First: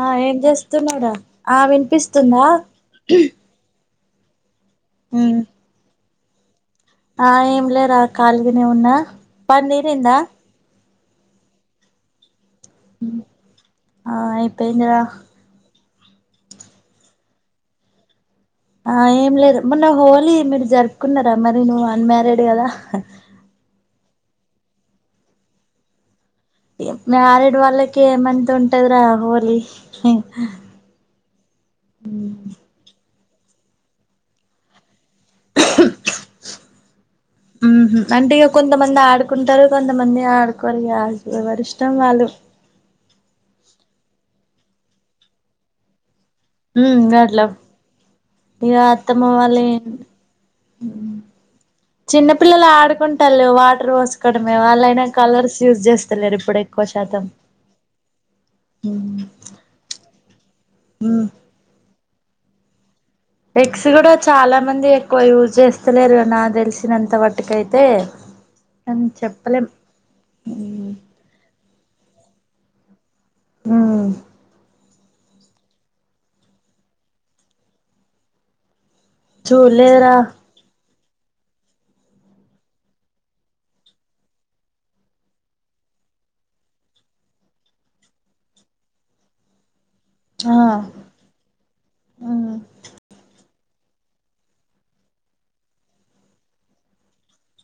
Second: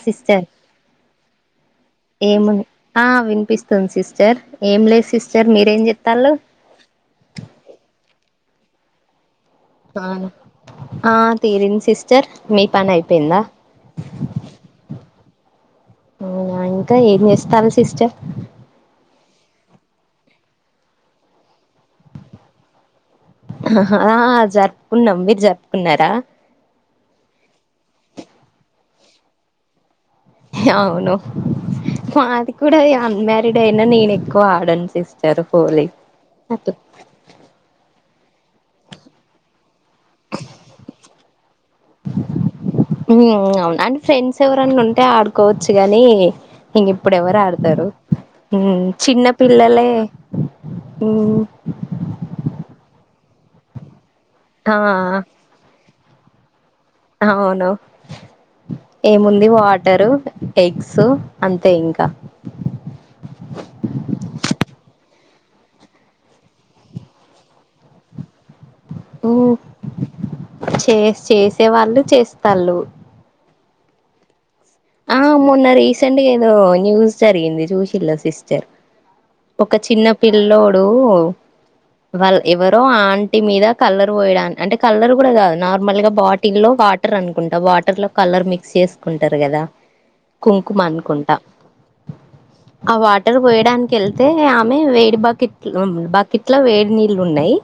ఆ ఏం చేస్తున్నాడా ఆ వినిపిస్తుందా చర్ ఏం లేదు ఉమ్, సిస్టర్ మీరేం చెప్ తల ఆ ఏం లేరా కాల్గనే ఉన్నా పని తీరిందా ఆ తీరింది సిస్టర్ మీ పని అయిపోయిందా ఆ అయిపోయిందిరా అవునా ఇంకా ఏం చేస్తారు సిస్టర్ ఆ ఏం లేదు మొన్న హోలీ మీరు జరుపుకున్నారా మరి నువ్వు అన్మారీడ్ కదా ఆ జరుపుకున్నాం మీరు జరుపుకున్నారా మ్యారిడ్ వాళ్ళకి ఏమంత ఉంటద్ర హోలీ అవును మా ది కూడాం అన్మ్యారీడ్ అయినా నేను ఎక్కువ ఆడను సిస్టర్ హోలీ అ ఉ అంటే ఇక కొంతమంది ఆడుకుంటారు కొంతమంది ఆడుకోరు ఎవరి ఇష్టం వాళ్ళు అవును అంటే ఫ్రెండ్స్ ఎవరన్నా ఉంటే ఆడుకోవచ్చు కానీ ఇంకాట్లా ఇగ అత్తమ్మ చిన్న వాళ్ళయి పిల్లలే చిన్నపిల్లలు ఆడుకుం టలు వాటర్ పోస్ కోడమే ఆ వాళ్ళైన కలర్స్ యూస్ చేస్ ఇప్పుడై అవును ఏముంది వాటరు ఎగ్స్ అంతే ఇంకా ఎక్కో యూస్ చేస్తలేరు క నాక్ తెల్సినంత వాటుకైతే చే చేసే వాళ్ళు చేస్తాన్లు. మ్ ఆ మొన్న రీసెంట్గా ఏదో న్యూస్ జరిగింది చూసిన్ల సిస్టర్ ఒక చిన్న చూడలేదురా పిల్లోడు వాల్ ఎవరో ఆంటి మీద కలర్ పోయడానికి అంటే కలర్ కూడా కాదు నార్మల్గా బాటిల్లో వాటర్ అనుకుంటా వాటర్లో కలర్ మిక్స్ చేస్కుంటరు కదా ఆ కుంకుమ అనుకుంటా ఆ వాటర్ పోయే కెళ్తే ఆమె వేడి బకెట్ బకెట్లో వేడి నీళ్లు ఉన్నయి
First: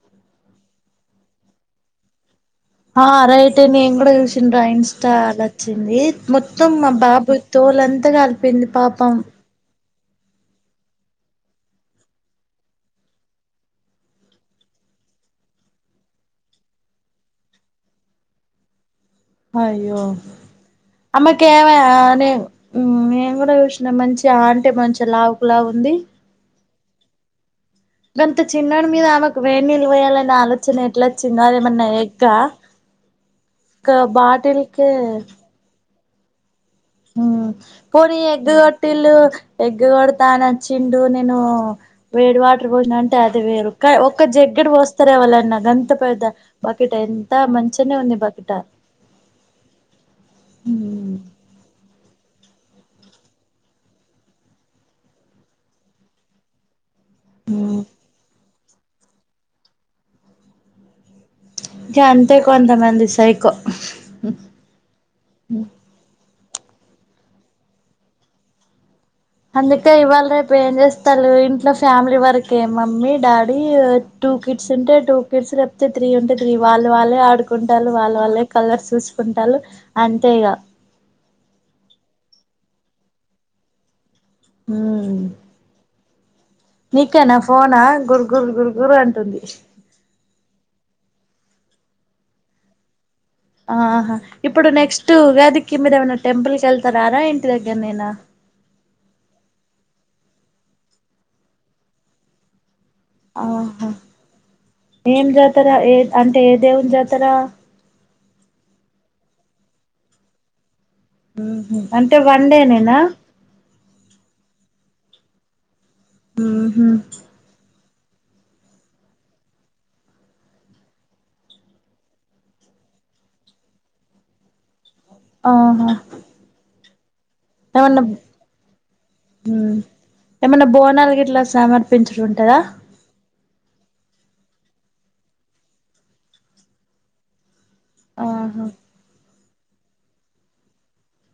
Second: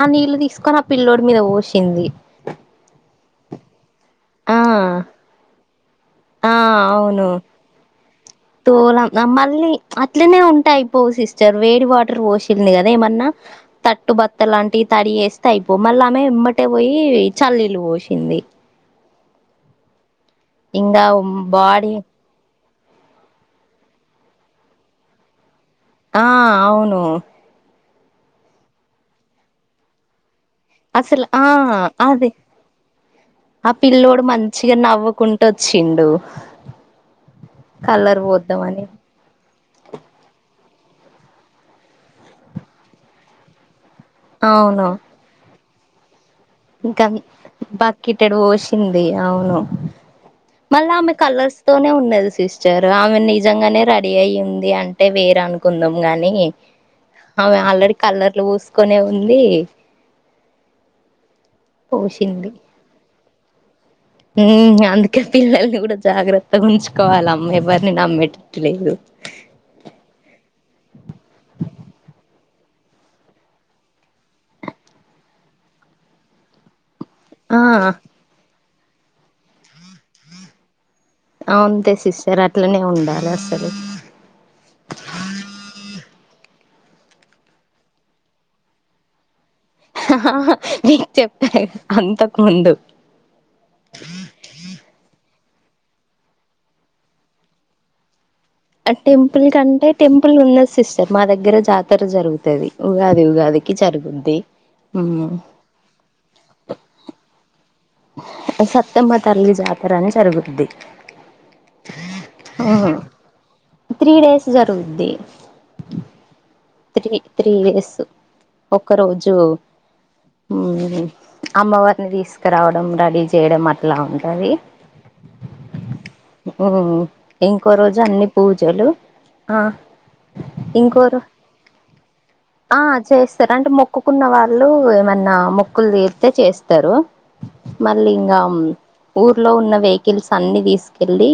ఆ నీళ్లు తీస్కొని ఆ పిల్లోడి మీద పోసింది. ఆ రైట్ నేన్ కుడ ఆ చూసిన్రా ఇంస్టాల చింది ఆ మొత్తం మా అవును బాబు తోలం తోలం ఆ మళ్ళీ అట్లనే ఉంటే అయిపోవు సిస్టర్ వేడి వాటర్ పోసింది కదా ఏమన్నా తట్టు బత్త లాంటివి తడియి ఏస్తే అయిపోవు మళ్ళ ఆమె ఎంమ్మటే పోయి చల్లీళ్లు పోసింది. అయ్యో ఇంగా అమ్మ కేవ బాడీ నే మ్ మేం గూడ జూసినం మంచిగా ఆంటే మంచిగ లావు ఆ అవును గంత చిన్నడ్ మీద ఆమెకు వేడ్నిల్ బోయాలన్న ఆలో అస్సల్ ఆ అదే ఆ ఒక పిల్లోడు మంచిగా బాటిల్కి నవ్వుకుంటొచ్చిన్ డు మ్ పోని ఎగ్ గొట్టిల్లు ఎగ్ కొడతానన్ చిండు నేను వేడి వాటర్ పోసిన అంటే అది వేరు కాద్ ఒక్క జెగ్గెడ్ అవును పోస్తరా ఎవలన్నా గం త పెద్ద బకెట్ ఇంకా ఎంత మంచిగానే ఉంది బకిటెడు బకెట్ వోసింది అవును మళ్ళా ఆమె కలర్స్తోనే ఉం సిస్టర్ ఆమె నిజంగానే రెడీఅయ్యి ఉంది అంటే వేరే అనుకుందాం గని అవే ఆల్రడీ కలర్లు వూస్ కొనే ఉందీ. జాంతే పూసింది కొంతమంది సై కొ ఉమ్ అందుకే పిల్లల్ని గుడ జాగ్రత్ త్త ఉంచుకోవాల అమ్మేవరిని నమ్మేటట్టు లేదు. అందుకే ఇవాల్ రేప్ ఏం జేస్తల్లు ఇంట్లో ఫ్యామిలీ వరకే, మమ్మీ డాడీ టూ కిడ్స్ ఉంటే టూ కిడ్స్ లేపుతే త్రీ ఉంటే త్రీ, వాల్ వాళ్ళే ఆ ఆడుకుంటల్లు వాళ్ళు వాళ్ళే కలర్స్ చూసుకుంటాల్లు అంతే ఇగ ఆ అంతే సిస్టర్ అట్లనే ఉండాలె అసలు ఉమ్ నీకేనా ఫోనా, గుర్ గుర్ గుర్ గుర్ అంటుంది. అహ నీక్ చెప్తే అంతకు ముందు ఆహా ఇప్పుడు నెక్స్ట్ ఉగాది కి మీరేమన్నా టెంపుల్ కెళ్తారారా, ఇంటి దగ్గర్నె నేనా ఆ టెంపుల్ కంటే టెంపుల్ ఉన్నది సిస్టర్ మా దగ్గర జాతర జరుగుతది. ఉగాది ఉగాదికి ఆహా, జరుగుద్ది ఏం ఉమ్ జాతర ఏ అంటే ఏ దేవుని జాతర. సత్యమ్మ తల్లి జాతర అని జరుగుద్ది. ఉహు అంటే వన్డే నేనా. త్రీ డేస్ జరుగుద్ది త్రీ త్రీ డేసు ఒకరోజు ఉమ్ అమ్మవారిని తీసుకురావడం, రడీ చేయడం అట్లా ఉంటది. ఆహా ఇంకో రోజు ఏమన్నా అన్ని పూజలు, ఆ ఉమ్ ఏమన్నా ఇంకో బోనాలు గిట్లా సమర్పించుడు ఉంటదా ఆ చేస్తారు అంటే మొ క్కుకున్న వాళ్ళు ఏమన్నా మొక్కులు తీర్తే చేస్తరు. మళ్ళీ ఇంగ, ఆహా ఊర్ లో ఉన్న వెహికల్స్ అన్ని తీసుకెల్లి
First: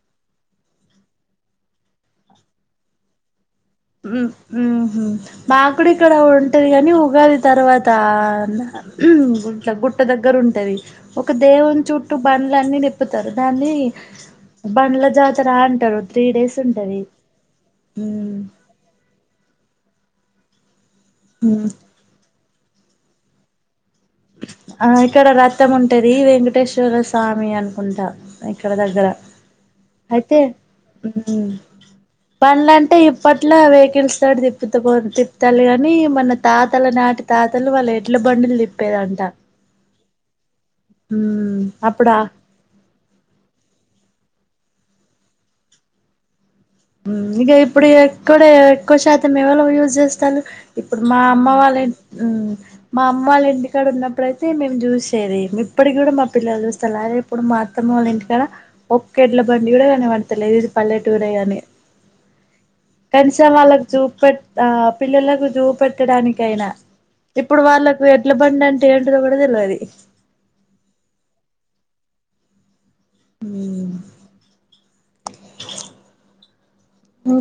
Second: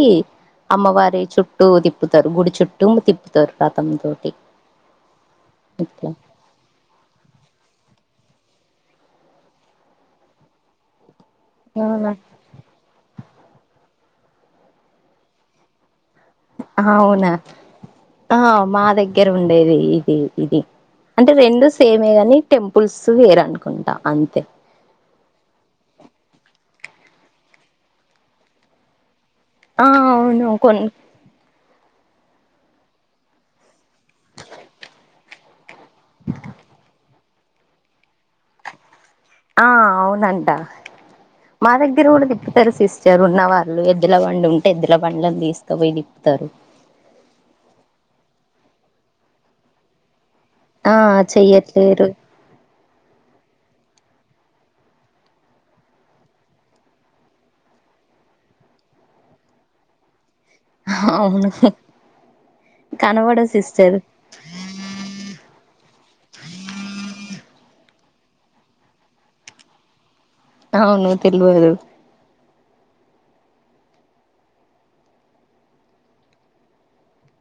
అమ్మవారి చుట్టూ తిప్పుతరు, గుడి చుట్టూ తిప్పుతరు. ఉమ్ ఉమ్ మాక్కూడా ఇట్లా ఇక్కడ ఉంటది గని ఉగాది తర్వాత. ఉమ్ గుట్ గుట్ట దగ్గర ఉంటది. ఒక దేవుని అవునా చుట్టూ బండ్లన్నీ తిప్పు తరు దాన్ని బండ్ల జాతర అంటరు. ఆవునా, ఆ ఉమ్ మా దగ్ దగ్గర ఉండేది ఇది ఇది. అంటే రెండు ఉమ్ సేమే గని టెంపుల్స్ వేరనుకుంటా. ఆహ్ ఇక్కడ రథం ఉంటది వెంకటేశ్వర స్వామి అనుకుంటా ఇక్కడ దగ్గర. ఆహ్ అవును కొను. బండ్ల అంటే ఇప్పట్లో వెహికల్స్ తోటి తిప్పుతే పో తిప్తాలు కాని మన తాతల నాటి తాతలు వాళ్ళ ఎడ్ల బండ్లు తిప్పి తిప్పేదండి. ఆహ్ అవునంట ఉమ్ మా దగ్గర అప్పుడా కూడా తిప్పుతారు సిస్టర్ ఉన్నవాళ్ళు ఎద్దులు ఇల పండుం ఉంటాయి. ఎద్దుల బండ్లను తీసుకపోయి తిప్పుతారు. ఉమ్మ్ ఇక ఇప్పుడు ఎక్కడే ఎక్కువ శాతం ఎవళ యూజ్ చేస్తాంలు. ఆ ఇప్పుడు మా అమ్మ వాళ్ళంటి చెయ్యట్లేరు ఉమ్ మా అమ్మ వాళ్ళ ఇంటి. ఇక్కడ ఉన్నప్పుడుయితే మేము చూసేది ఇప్పటికి కూడా మా పిల్లలు చూస్తారు. అదే ఇప్పుడు మాఅత్తమ్మ వాళ్ళ ఇంటికాడ ఒక్కేడ్ల బండి కూడా కానబడ్ లేదు ఇది పల్లెటూరే అవును కాని. కనబడదు కనీసం వాళ్ళకు సిస్టర్ చూపు పెట్ ఆహ్ పిల్లలకు చూపు పెట్టడానికైయినా. ఇప్పుడు వాళ్ళలకు ఎడ్లు బండి అంటే ఏంటిదో కూడా తెలువది. అవును తెలువదు. ఉమ్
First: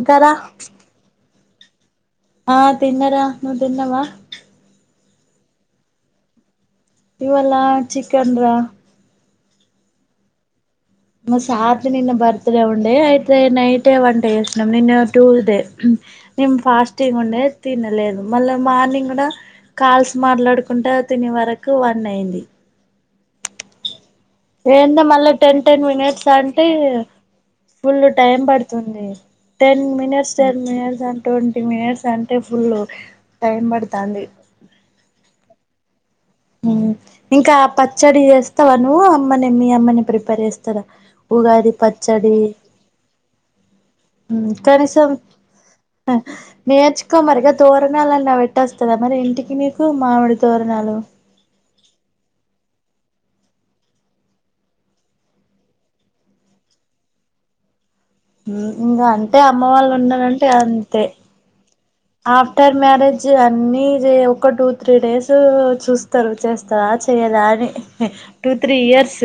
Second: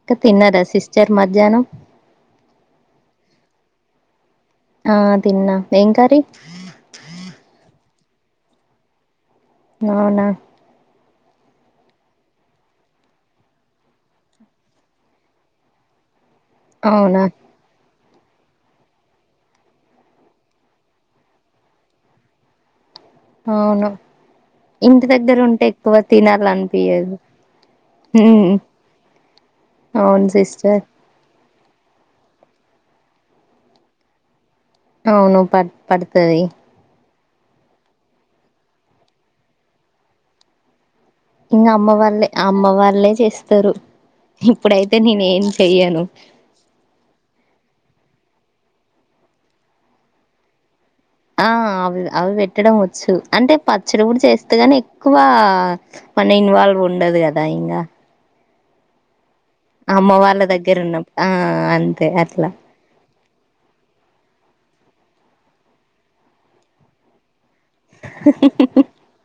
ఇంకా తిన్నరా సిస్టర్ మధ్ ధ్యాహ్నం. ఆహ్ తిన్నరా నువ్వు తిన్నవా. ఆహ్ తిన్న ఏం కర్రీ. ఇవాళ చికన్ రా. అవునా. మా సార్ది నిన్న బర్త్ డే ఉండే అయితే నైటే వంటే చేసిన్నాం నిన్న ట్యూస్డే. నేను ఫాస్టింగ్ అవునా ఉండే తినలేదు. మళ్ళా మార్నింగ్ కూడా కాల్స్ మాట్లాడుకుంట తినే వరకు వన్ అయింది. ఔను. ఏంటో మళ్ళా టెన్ టెన్ మినిట్స్ అంటే తినాలనిపియదు ఫుల్లు టైం హ్మ్ పడుతుంది. టెన్ అవును మినిట్స్ టెన్ సిస్టర్ మినిట్స్ అంటూం ఫిఫ్టీ మినిట్స్ అంటే ఫుల్ టైం పడతంది. అవును పడ్ పడ్ ఉమ్. ఇంకా పచ్చడి చేస్తావ నువ్వు అమ్మనే మీ అమ్మనే ప్రిపేర్ చేస్తాదా. ఇంకా అమ్మ వాళ్ళే ఆహ్ అమ్మ వాళ్ళే చేస్తరు. ఇప్పుడైతే కనీసం నేను ఏం చెయను. తోరణాలు అన్న పెట్టోస్తాదా మరి ఇంటికి నీకు మామిడి తోరణాలు. ఆహ్ అవి అవి పెట్టడం వచ్చు అంటే పచ్చడి కూడా చేస్తగాని ఎక్కువ మన ఇన్వాల్వ్ ఉండదు కదా ఇంకా. ఉమ్ ఇంగా అం అంటే అమ్మ వాళ్ళు అమ్మ వాళ్ళ ఉన్నారంటే దగ్గర అంతే. ఉన్నప్పుడు ఆ అంతే అట్లా ఆఫ్టర్ మ్యారే. నన్వేజ్ అన్ని ఒక టూ త్రీ డేస్ చూస్తారు చేస్తారా చేయదా అని టు త్రీ ఇయర్స్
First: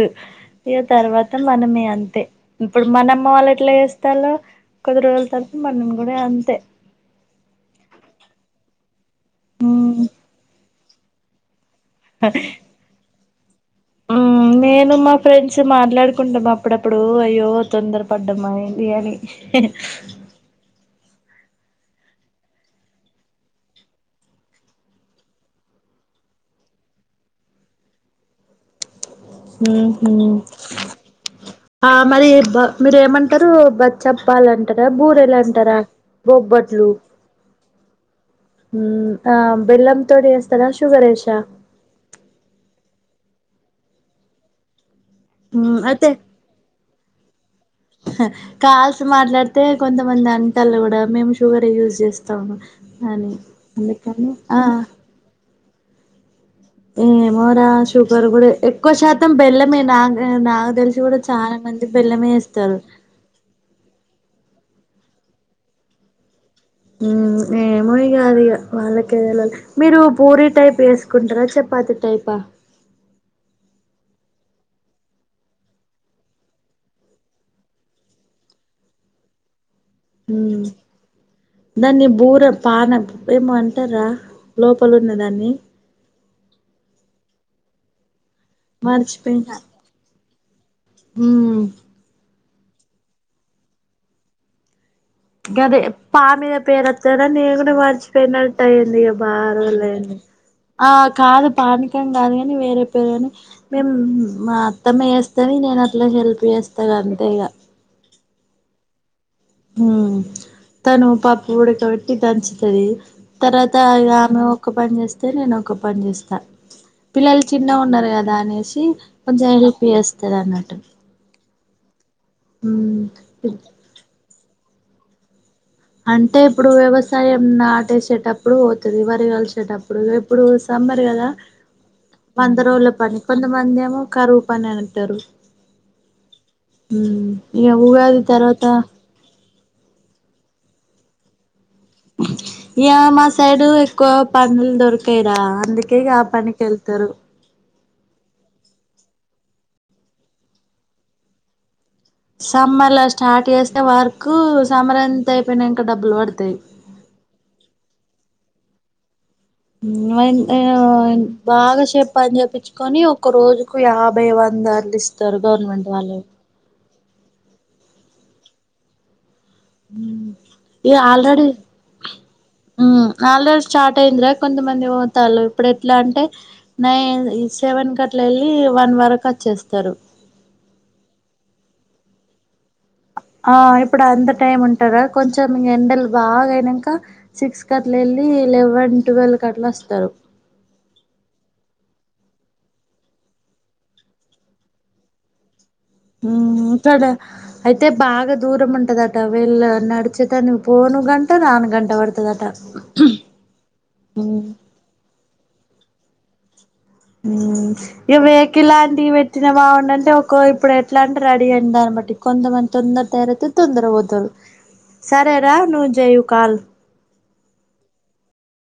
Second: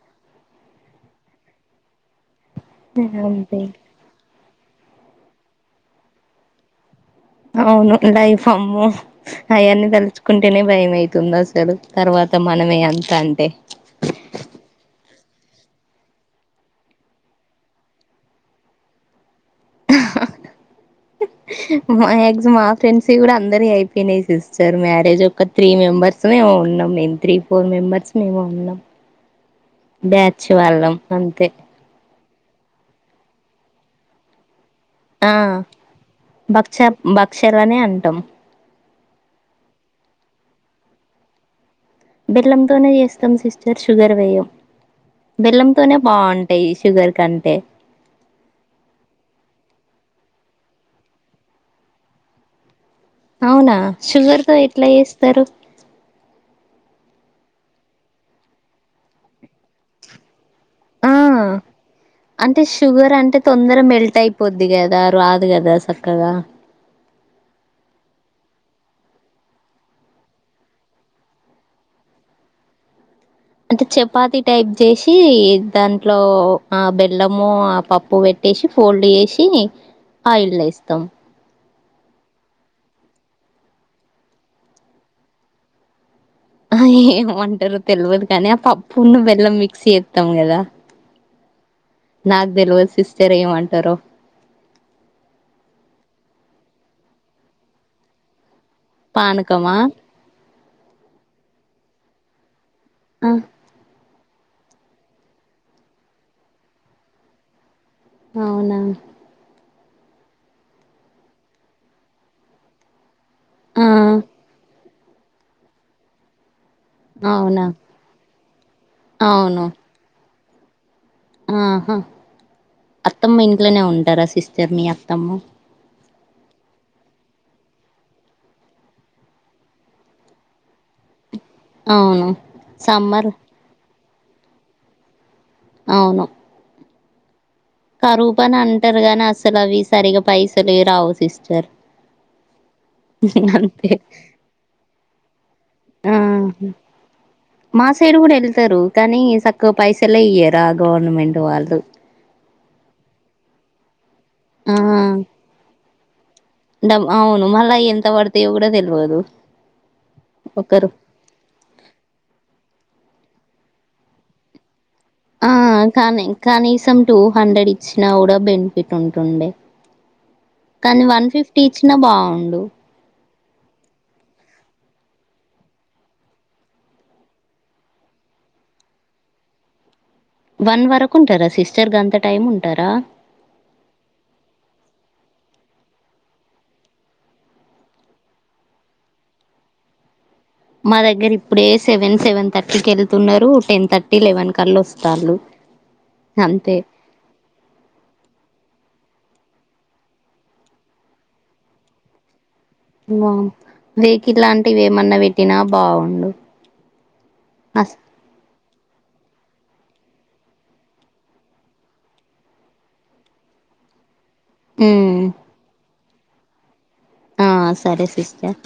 ఇగా తర్వాత మనమే అంతే ఇప్పుడు మనమ్మ వాళ్ళు అంతే ఎట్లా చేస్తల్లో కొద్ది రోజుల తర్వాత మరి నువ్వు కూడా అంతే అవును లైఫ్ అమ్మో అయన్నీ మ్ తలుచుకుంటేనే భయమైతుంది అసలు తర్వాత మనమే అంత అ హా నేను మా ఫ్రెండ్స్ మాట్లాడుకుంటాం అప్పుడప్పుడు అయ్యో తొందర పడ్డమా ఏంది అని గ్ మా ఫ్రెండ్స్ కూడా అందరి అయిపోయినాయి సిస్టర్ మ్యారేజ్ ఒక త్రీ మెంబర్సము ఏమో ఉన్నాం మేము త్రీ ఫోర్ మెంబర్స్ మేము ఉన్నాం బ్యాచ్ వాళ్ళం అంతే ఆ మరి ఎక్కువ మీరేమంట ఇరు బరు చెప్పాలంటే ఆ బూరెలంటారా భక్ష బొబ్బట్లు భక్షలనే అంటాం బెల్లం తోడిస్త తర శూగరేసా బెల్లంతోనె చేస్తాం సిస్టర్ షుగర్ వేయం బెల్లంతోనే ఐతే బాగుంటాయి షుగర్ కంటే కాల్స్ మాట్లాడితే కొంత కొ మంది అంటల్లు కూడా మేము షుగర్ యూజ్ చేస్తాము అని అవునా అందుకని షుగర్ తో ఆ ఎట్లా చేస్తరు ఏమో రా షుగర్ కూడా ఎక్కువ శాతం బెల్లమే నా నా తెలిసి ఆ కూడా చాలా మంది బిల్లమే ఇేస్తారు పొద్ది కదా రాదు కదా చక్కగా ఏమయ కాదు ఇ వాళ్ళకే వెళ్లాలి మీరు పూరి టైప్ వేసుకుంటారా చపాతి టైపా అంటే చపాతి టైప్ చేసి దాంట్లో ఆ బెల్లము ఆ పప్పు పెట్టేసి ఫోల్డ్ చేసి ఆ ఇల్ల మ్మ్ ఇస్తాం దాన్ని బూర పాన ఏమో అంటారా లోపల ఉన్న దాన్ని ఆ ఏమమంటారు తెలియదు కానీ ఆ పప్పున్న వెల్ల మిక్స్ త గద హ నాకు తెలివదు సిస్టర్ ఏమంటార అదే పా మీద పేరు వత్తదా నేను కూడా మరిచిపోయిన పట్టైంది బారు పానకమా లేడి ఆ కాదు పాణకం కాదు కాని వేరే పరుని ఆ మేము మా అత్తమ్మ చేేస్తాని నేను అట్లా హెల్ప్ చేస్తాను అంతేగా అవునా! హ తను పప్పు కూడాడకబట్టి దంచుతది తర్వాత ఆ ఇగా ఆమె ఒక్క పని చేస్తా అయితే నేను ఒక పని చేస్తా పిల్లలు అవునా చిన్నగా ఉన్నారు కదా అనేసి కొంచెం అవును హెల్ప్ చేస్తారు లేదన్నట్టు ఆహా అత్తమ్మ ఇంట్లోనే ఉంటారా సిస్ చెర్మి అత్తమ్ము అంటే ఇప్పుడు వ్యవసాయం ఆటేసేటప్పుడు పోతుంది వరి కలిసేటప్పుడు ఇప్పుడు సమ్మర్ కదా అవును పంద రోల పని సమ్మర్ కొంతమందిమ కరువు పని అంటారు అవును హ ఇక ఉగాది కరూపని తర్వాత అంటారు గానీ అసలు అవి సరిగా పైసలు రావు సిస్టర్ ఇక మా సైడు అంతే ఎక్కువ పనులు దొరకాయడా అందుకే ఆ పనినికి వెళ్తారు మా సైడ్ కూడా వెళ్తారు కానీ సక్కువ పైసలే ఇయ్యరా గవర్నమెంట్ వాళ్ళు సమ్మర్లా స్టార్ట్ చేస్తే వర్క్ కు సమరంత అయిపోయినా డబ్బు పడు డామ్ అవును మళ్ళ ఎంత వడుతు దేవుడా తెలియదు బాగా పని చేపిచ్చి కానీ ఒక రోజుకు యాభై వందలు ఇస్త ఆ కానీ కానీ ఈ సం టూ హండ్రెడ్ ఇచ్చినా కూడా బెనిఫిట్ ఉంటుండే ఇక కానీ వన్ ఆల్రెడీ ఫిఫ్టీ ఇచ్చినా బాగుండు మ్మ్ ఆల్రెడీ స్టార్ట్ అయి్యందిరా కొంతమంది పోతారు ఇప్పుడు ఎట్లా అంటే నైన్ సెవెన్ క అట్లా వెళ్ళి వన్ వరకు వచ్చేస్తారు వన్ వరకు ఉంటారా సిస్టర్ గ అంత టైం ఉంటారా ఆ ఇప్పుడు అంత టైం ఉంటారా కొంచెం ఎండలు బాగా అయినాక సిక్స్ క అట్లా వెళ్ళి లెవెన్ ట్వెల్వ్ క అట్లా వస్తారు మా దగ్గర ఇప్పుడే సెవెన్ సెవెన్ థర్టీకి వెళ్తున్నారు టెన్ థర్టీ లెవెన్ కలా వస్తాండ్రు హ అయితే బాగా దూరం ఉంటది అ అవ వెల్ నడుచతా పోను గంట రాను గంట పడుతుద అట ఆ వెేకిలాంటివి ఏమన్నా పెట్టినా బాగుండు ఉమ్ అస్ ఇగ ఇప్పుడు ఇలాంటివి పెట్టిన బాగుండె అంటే ఒక ఇప్పుడు ఎట్లా అంటే రెడీ అయి దాన్ని బట్టి కొంతమంది తొందర తేరయితే తొందర పోతరు ఉమ్ సరే రా ను జయ ముకాల్ ఆ సరే సిస్టర్